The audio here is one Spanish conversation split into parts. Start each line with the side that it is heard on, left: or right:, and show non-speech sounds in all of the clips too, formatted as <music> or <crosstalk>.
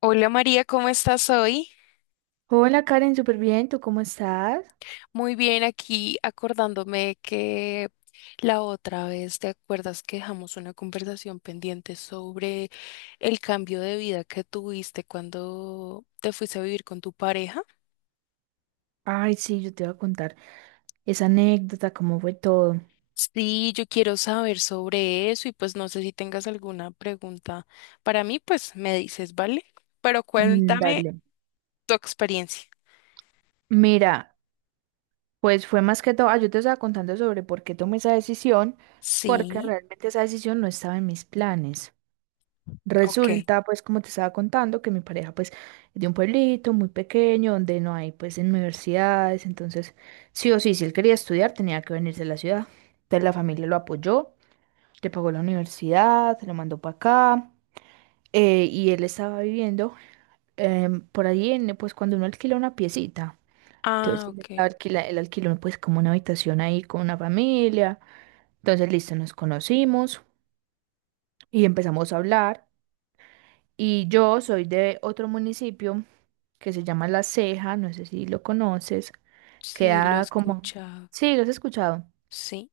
left: Hola María, ¿cómo estás hoy?
right: Hola Karen, súper bien, ¿tú cómo estás?
left: Muy bien, aquí acordándome que la otra vez, ¿te acuerdas que dejamos una conversación pendiente sobre el cambio de vida que tuviste cuando te fuiste a vivir con tu pareja?
right: Ay, sí, yo te voy a contar esa anécdota, cómo fue todo.
left: Sí, yo quiero saber sobre eso y pues no sé si tengas alguna pregunta para mí, pues me dices, ¿vale? Pero
right: Mm,
left: cuéntame
right: dale.
left: tu experiencia.
right: Mira, pues fue más que todo, yo te estaba contando sobre por qué tomé esa decisión, porque
left: Sí,
right: realmente esa decisión no estaba en mis planes.
left: ok.
right: Resulta, pues, como te estaba contando, que mi pareja, pues, es de un pueblito muy pequeño, donde no hay, pues, universidades, entonces, sí o sí, si él quería estudiar, tenía que venirse a la ciudad. Entonces la familia lo apoyó, le pagó la universidad, se lo mandó para acá. Y él estaba viviendo por ahí, pues cuando uno alquila una piecita. Entonces
left: Ah, ok.
right: él alquiló pues como una habitación ahí con una familia. Entonces, listo, nos conocimos y empezamos a hablar. Y yo soy de otro municipio que se llama La Ceja, no sé si lo conoces.
left: Sí, lo he
right: Queda como...
left: escuchado.
right: Sí, lo has escuchado.
left: Sí.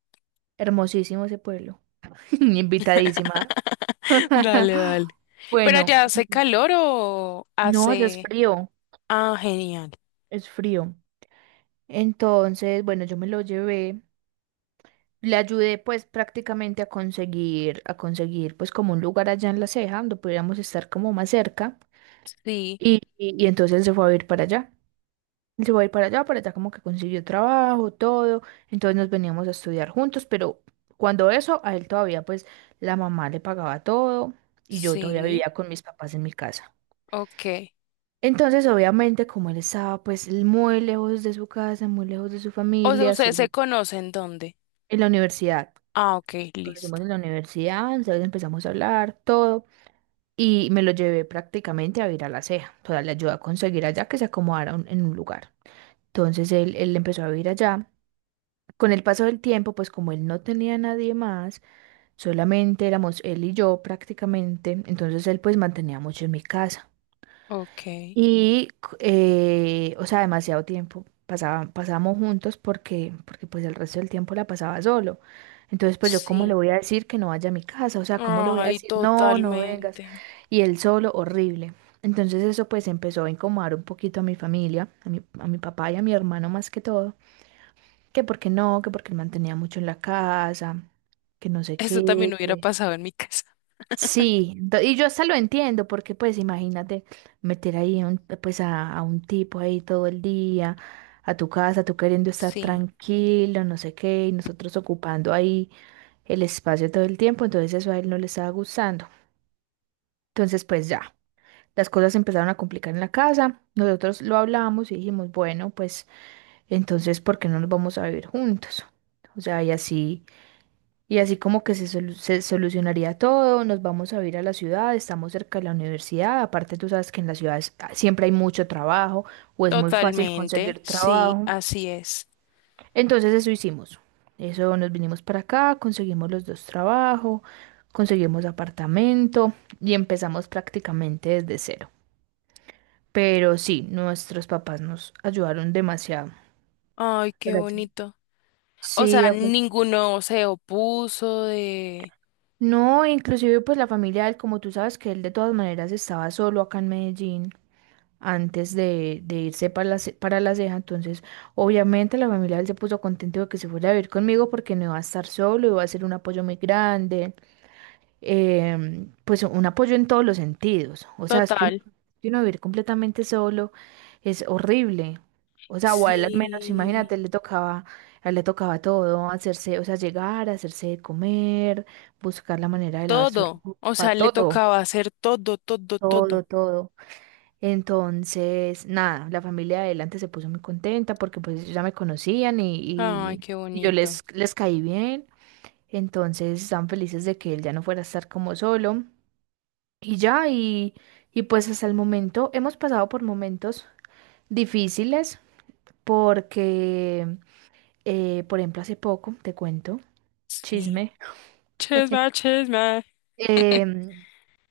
right: Hermosísimo ese pueblo. <laughs> Invitadísima.
left: <laughs> Dale,
right: <laughs>
left: dale. ¿Pero
right: Bueno,
left: ya hace calor o
right: no, ya es
left: hace...?
right: frío,
left: Ah, genial.
right: es frío. Entonces, bueno, yo me lo llevé. Le ayudé pues prácticamente a conseguir pues como un lugar allá en La Ceja donde pudiéramos estar como más cerca
left: Sí,
right: y entonces él se fue a ir para allá. Él se fue a ir para allá como que consiguió trabajo, todo. Entonces nos veníamos a estudiar juntos, pero cuando eso, a él todavía pues la mamá le pagaba todo y yo todavía
left: sí,
right: vivía con mis papás en mi casa.
left: ok.
right: Entonces obviamente como él estaba pues muy lejos de su casa, muy lejos de su
left: O sea,
right: familia,
left: ¿ustedes se
right: solo
left: conocen dónde?
right: en la universidad.
left: Ah, ok,
right: Conocimos
left: listo.
right: en la universidad, entonces empezamos a hablar, todo, y me lo llevé prácticamente a vivir a La Ceja. O sea, le ayudé a conseguir allá que se acomodara en un lugar. Entonces él empezó a vivir allá. Con el paso del tiempo, pues como él no tenía nadie más, solamente éramos él y yo prácticamente, entonces él pues mantenía mucho en mi casa.
left: Ok,
right: Y, o sea, demasiado tiempo pasamos juntos porque, porque pues el resto del tiempo la pasaba solo. Entonces, pues yo cómo le
left: sí.
right: voy a decir que no vaya a mi casa, o sea, cómo le voy a
left: Ay,
right: decir, no, no vengas.
left: totalmente.
right: Y él solo, horrible. Entonces eso pues empezó a incomodar un poquito a mi familia, a a mi papá y a mi hermano más que todo, que porque no, que porque él mantenía mucho en la casa, que no sé
left: Eso también
right: qué,
left: hubiera
right: que...
left: pasado en mi casa.
right: Sí, y yo hasta lo entiendo, porque pues imagínate meter ahí pues a un tipo ahí todo el día, a tu casa, tú queriendo estar
left: Sí,
right: tranquilo, no sé qué, y nosotros ocupando ahí el espacio todo el tiempo, entonces eso a él no le estaba gustando. Entonces pues ya, las cosas se empezaron a complicar en la casa, nosotros lo hablamos y dijimos, bueno, pues entonces, ¿por qué no nos vamos a vivir juntos? O sea, y así. Y así como que se solucionaría todo, nos vamos a ir a la ciudad, estamos cerca de la universidad, aparte tú sabes que en las ciudades siempre hay mucho trabajo o es muy fácil
left: totalmente.
right: conseguir
left: Sí,
right: trabajo.
left: así es.
right: Entonces eso hicimos. Eso nos vinimos para acá, conseguimos los dos trabajos, conseguimos apartamento y empezamos prácticamente desde cero. Pero sí, nuestros papás nos ayudaron demasiado.
left: Ay, qué
right: Gracias.
left: bonito. O
right: Sí,
left: sea, ninguno se opuso de...
right: no, inclusive pues la familia de él, como tú sabes que él de todas maneras estaba solo acá en Medellín antes de irse para para La Ceja, entonces obviamente la familia de él se puso contento de que se fuera a vivir conmigo porque no iba a estar solo, iba a ser un apoyo muy grande, pues un apoyo en todos los sentidos. O sea, es
left: Total.
right: que uno vivir completamente solo es horrible. O sea, o a él al menos,
left: Sí.
right: imagínate, le tocaba, a él le tocaba todo, hacerse, o sea, llegar, hacerse de comer, buscar la manera de lavar su
left: Todo. O sea,
right: ropa,
left: le
right: todo,
left: tocaba hacer todo, todo,
right: todo,
left: todo.
right: todo. Entonces, nada, la familia de él antes se puso muy contenta porque pues ellos ya me conocían y,
left: Ay,
right: y,
left: qué
right: y yo
left: bonito.
right: les caí bien. Entonces, estaban felices de que él ya no fuera a estar como solo. Y ya, y pues hasta el momento hemos pasado por momentos difíciles porque, por ejemplo, hace poco, te cuento,
left: Sí.
right: chisme,
left: Chisme, chisme.
right: em,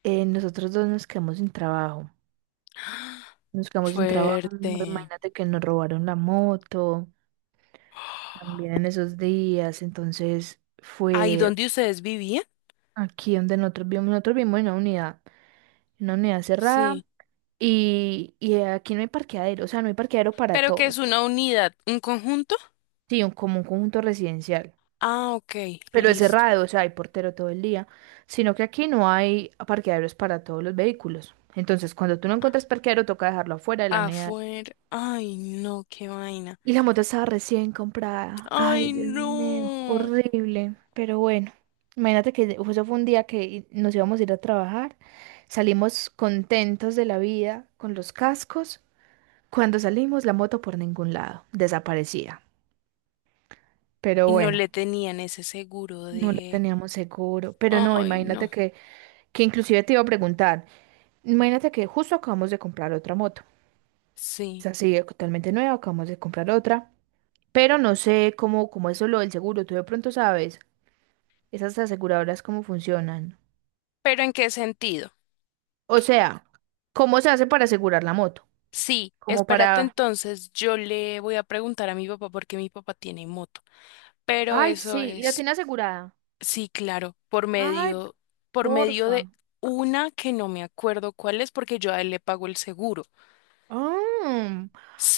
right: nosotros dos nos quedamos sin trabajo. Nos quedamos sin trabajo,
left: Fuerte.
right: imagínate que nos robaron la moto también en esos días, entonces
left: ¿Ahí
right: fue
left: donde ustedes vivían?
right: aquí donde nosotros vivimos en una unidad cerrada
left: Sí.
right: y aquí no hay parqueadero, o sea, no hay parqueadero para
left: ¿Pero que
right: todo.
left: es una unidad, un conjunto?
right: Sí, un, como un conjunto residencial,
left: Ah, ok,
right: pero es
left: listo.
right: cerrado, o sea, hay portero todo el día, sino que aquí no hay parqueaderos para todos los vehículos. Entonces, cuando tú no encuentras parqueadero, toca dejarlo afuera de la unidad.
left: Afuera. Ay, no, qué vaina.
right: Y la moto estaba recién comprada. Ay,
left: Ay,
right: Dios mío,
left: no.
right: horrible. Pero bueno, imagínate que eso fue un día que nos íbamos a ir a trabajar, salimos contentos de la vida con los cascos. Cuando salimos, la moto por ningún lado, desaparecida. Pero
left: Y no
right: bueno,
left: le tenían ese seguro
right: no lo
left: de...
right: teníamos seguro. Pero no,
left: Ay,
right: imagínate
left: no.
right: que inclusive te iba a preguntar, imagínate que justo acabamos de comprar otra moto. Es
left: Sí.
right: así, totalmente nueva, acabamos de comprar otra. Pero no sé cómo, cómo es lo del seguro. Tú de pronto sabes esas aseguradoras cómo funcionan.
left: ¿Pero en qué sentido?
right: O sea, ¿cómo se hace para asegurar la moto?
left: Sí,
right: Como
left: espérate
right: para...
left: entonces, yo le voy a preguntar a mi papá porque mi papá tiene moto, pero
right: Ay,
left: eso
right: sí, y la
left: es,
right: tiene asegurada.
left: sí, claro, por
right: Ay,
left: medio, por medio
right: porfa.
left: de una que no me acuerdo cuál es porque yo a él le pago el seguro.
right: Ah,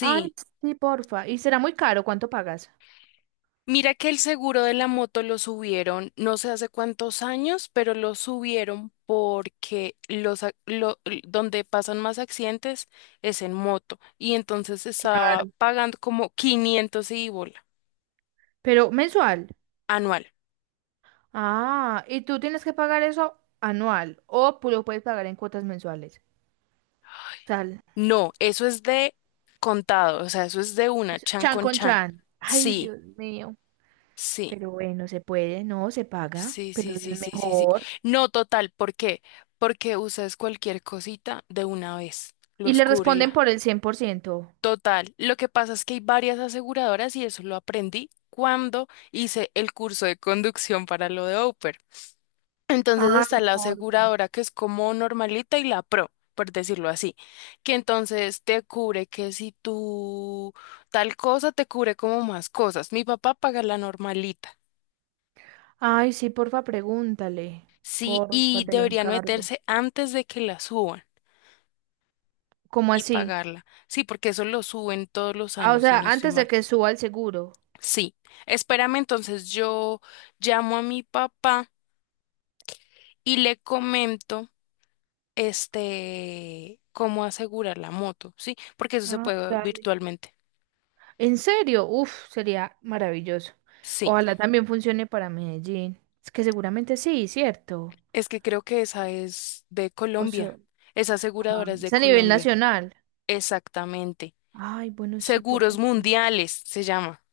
right: ay, sí, porfa. ¿Y será muy caro? ¿Cuánto pagas?
left: mira que el seguro de la moto lo subieron, no sé hace cuántos años, pero lo subieron porque los, ac- lo- l- donde pasan más accidentes es en moto y entonces estaba
right: Claro.
left: pagando como 500 y bola
right: Pero mensual.
left: anual.
right: Ah, ¿y tú tienes que pagar eso anual o lo puedes pagar en cuotas mensuales? O sea,
left: No, eso es de contado, o sea, eso es de una,
right: eso es
left: chan
right: chan
left: con
right: con
left: chan.
right: chan. Ay,
left: Sí,
right: Dios mío.
left: sí,
right: Pero bueno, se puede, no, se paga,
left: sí,
right: pero
left: sí,
right: eso
left: sí,
right: es
left: sí, sí, sí.
right: mejor.
left: No, total, ¿por qué? Porque usas cualquier cosita de una vez,
right: ¿Y
left: los
right: le responden
left: cúbrela.
right: por el 100%?
left: Total, lo que pasa es que hay varias aseguradoras y eso lo aprendí cuando hice el curso de conducción para lo de Oper. Entonces
right: Ay,
left: está la
right: porfa.
left: aseguradora que es como normalita y la pro, por decirlo así, que entonces te cubre que si tú tal cosa te cubre como más cosas. Mi papá paga la normalita,
right: Ay, sí, porfa, pregúntale.
left: sí,
right: Porfa,
left: y
right: te lo
left: deberían
right: encargo.
left: meterse antes de que la suban
right: ¿Cómo
left: y
right: así?
left: pagarla. Sí, porque eso lo suben todos los
right: Ah, o
left: años, si
right: sea,
left: no estoy
right: antes de
left: mal.
right: que suba el seguro.
left: Sí, espérame, entonces yo llamo a mi papá y le comento. Cómo asegurar la moto, ¿sí? Porque eso se
right: Ah,
left: puede
right: dale.
left: virtualmente.
right: ¿En serio? Uf, sería maravilloso.
left: Sí,
right: Ojalá también funcione para Medellín. Es que seguramente sí, ¿cierto?
left: es que creo que esa es de
right: O sea,
left: Colombia. Esa
right: ah,
left: aseguradora es de
right: es a nivel
left: Colombia.
right: nacional.
left: Exactamente.
right: Ay, bueno, sí, por
left: Seguros
right: favor.
left: Mundiales se llama.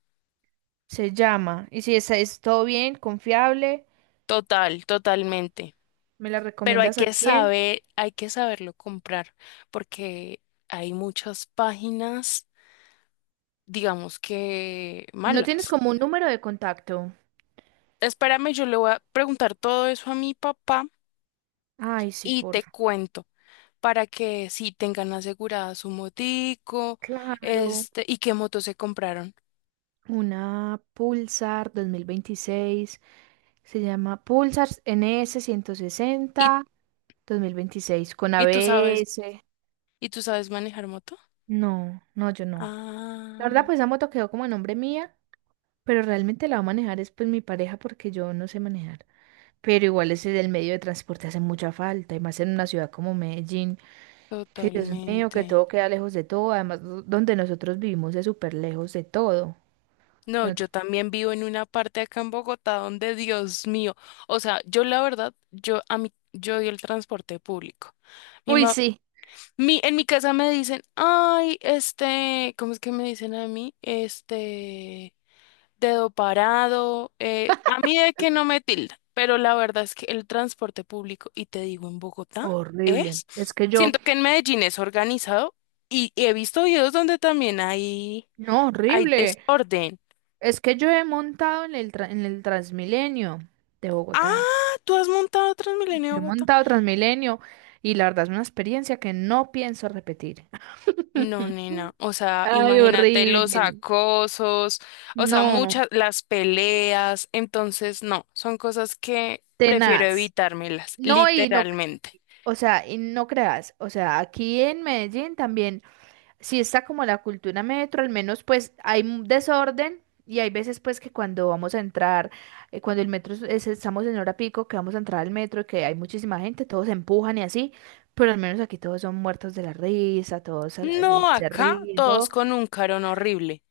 right: Se llama. Y si es, es todo bien, confiable,
left: Total, totalmente.
right: me la
left: Pero hay
right: recomiendas al
left: que
right: cien.
left: saber, hay que saberlo comprar, porque hay muchas páginas, digamos que
right: ¿No tienes
left: malas.
right: como un número de contacto?
left: Espérame, yo le voy a preguntar todo eso a mi papá
right: Ay, sí,
left: y
right: por.
left: te cuento. Para que sí tengan asegurada su motico,
right: Claro.
left: y qué moto se compraron.
right: Una Pulsar 2026. Se llama Pulsar NS
left: ¿Y,
right: 1026 con
left: y tú sabes,
right: ABS.
left: y tú sabes manejar moto?
right: No, no, yo no. La verdad,
left: Ah,
right: pues esa moto quedó como a nombre mía, pero realmente la va a manejar es pues mi pareja porque yo no sé manejar. Pero igual ese del medio de transporte hace mucha falta, y más en una ciudad como Medellín, que Dios mío,
left: totalmente.
right: que todo queda lejos de todo. Además, donde nosotros vivimos es súper lejos de todo.
left: No,
right: De
left: yo
right: nosotros-
left: también vivo en una parte acá en Bogotá donde, Dios mío, o sea, yo la verdad, yo a mí, yo odio el transporte público. Mi
right: Uy,
left: ma-
right: sí.
left: en mi casa me dicen, ay, ¿cómo es que me dicen a mí? Este dedo parado. A mí de que no me tilda, pero la verdad es que el transporte público, y te digo, en Bogotá
right: Horrible.
left: es,
right: Es que yo,
left: siento que en Medellín es organizado y he visto videos donde también hay,
right: no,
left: hay
right: horrible.
left: desorden.
right: Es que yo he montado en en el Transmilenio de Bogotá.
left: Ah, ¿tú has montado Transmilenio
right: Yo he
left: en Bogotá?
right: montado Transmilenio y la verdad es una experiencia que no pienso repetir.
left: No,
right: <laughs>
left: nena, o sea,
right: Ay,
left: imagínate los
right: horrible.
left: acosos, o sea,
right: No,
left: muchas, las peleas, entonces no, son cosas que prefiero
right: tenaz.
left: evitármelas,
right: No, y no,
left: literalmente.
right: o sea, y no creas, o sea, aquí en Medellín también. Sí, está como la cultura metro, al menos pues hay un desorden y hay veces pues que cuando vamos a entrar, cuando el metro estamos en hora pico, que vamos a entrar al metro, que hay muchísima gente, todos se empujan y así, pero al menos aquí todos son muertos de la risa, todos
left: No,
right: se
left: acá
right: ríen,
left: todos
right: todo.
left: con un carón horrible.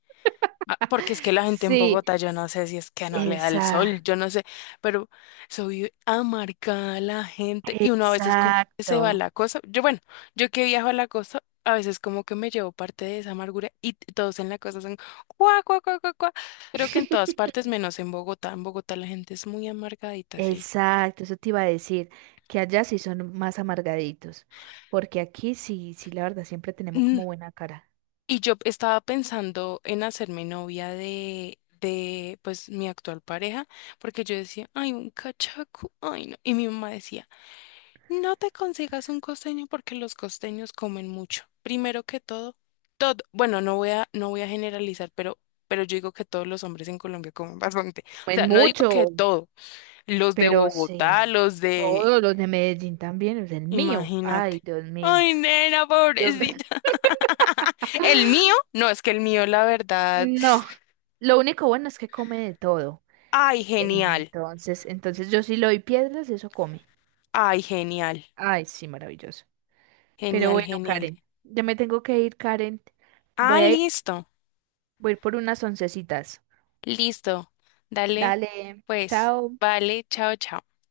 left: Ah, porque es que la gente en
right: Sí,
left: Bogotá, yo no sé si es que no le da el sol,
right: esa,
left: yo no sé, pero soy amargada la gente y uno a veces como que se va a
right: exacto,
left: la cosa. Yo, bueno, yo que viajo a la costa, a veces como que me llevo parte de esa amargura y todos en la costa son cuá, cuá, cuá, cuá, cuá. Creo que en todas
right: <laughs>
left: partes, menos en Bogotá. En Bogotá la gente es muy amargadita, sí.
right: exacto, eso te iba a decir, que allá sí son más amargaditos, porque aquí sí, sí, la verdad, siempre tenemos como buena cara.
left: Y yo estaba pensando en hacerme novia de, pues, mi actual pareja, porque yo decía, ay, un cachaco, ay, no. Y mi mamá decía, no te consigas un costeño porque los costeños comen mucho. Primero que todo, bueno, no voy a generalizar, pero yo digo que todos los hombres en Colombia comen bastante. O
right: Comen
left: sea, no digo que
right: mucho.
left: todo, los de
right: Pero
left: Bogotá,
right: sí,
left: los de
right: todos los de Medellín también, es el mío. Ay,
left: Imagínate.
right: Dios mío.
left: Ay, nena,
right: Dios mío.
left: pobrecita.
right: <laughs>
left: <laughs> El mío, no, es que el mío, la verdad.
right: No, lo único bueno es que come de todo.
left: Ay, genial.
right: Entonces, entonces yo sí le doy piedras, eso come.
left: Ay, genial.
right: Ay, sí, maravilloso. Pero
left: Genial,
right: bueno,
left: genial.
right: Karen, ya me tengo que ir, Karen.
left: Ah,
right: Voy a ir,
left: listo.
right: voy a ir por unas oncecitas.
left: Listo. Dale.
right: Dale,
left: Pues,
right: chao.
left: vale, chao, chao.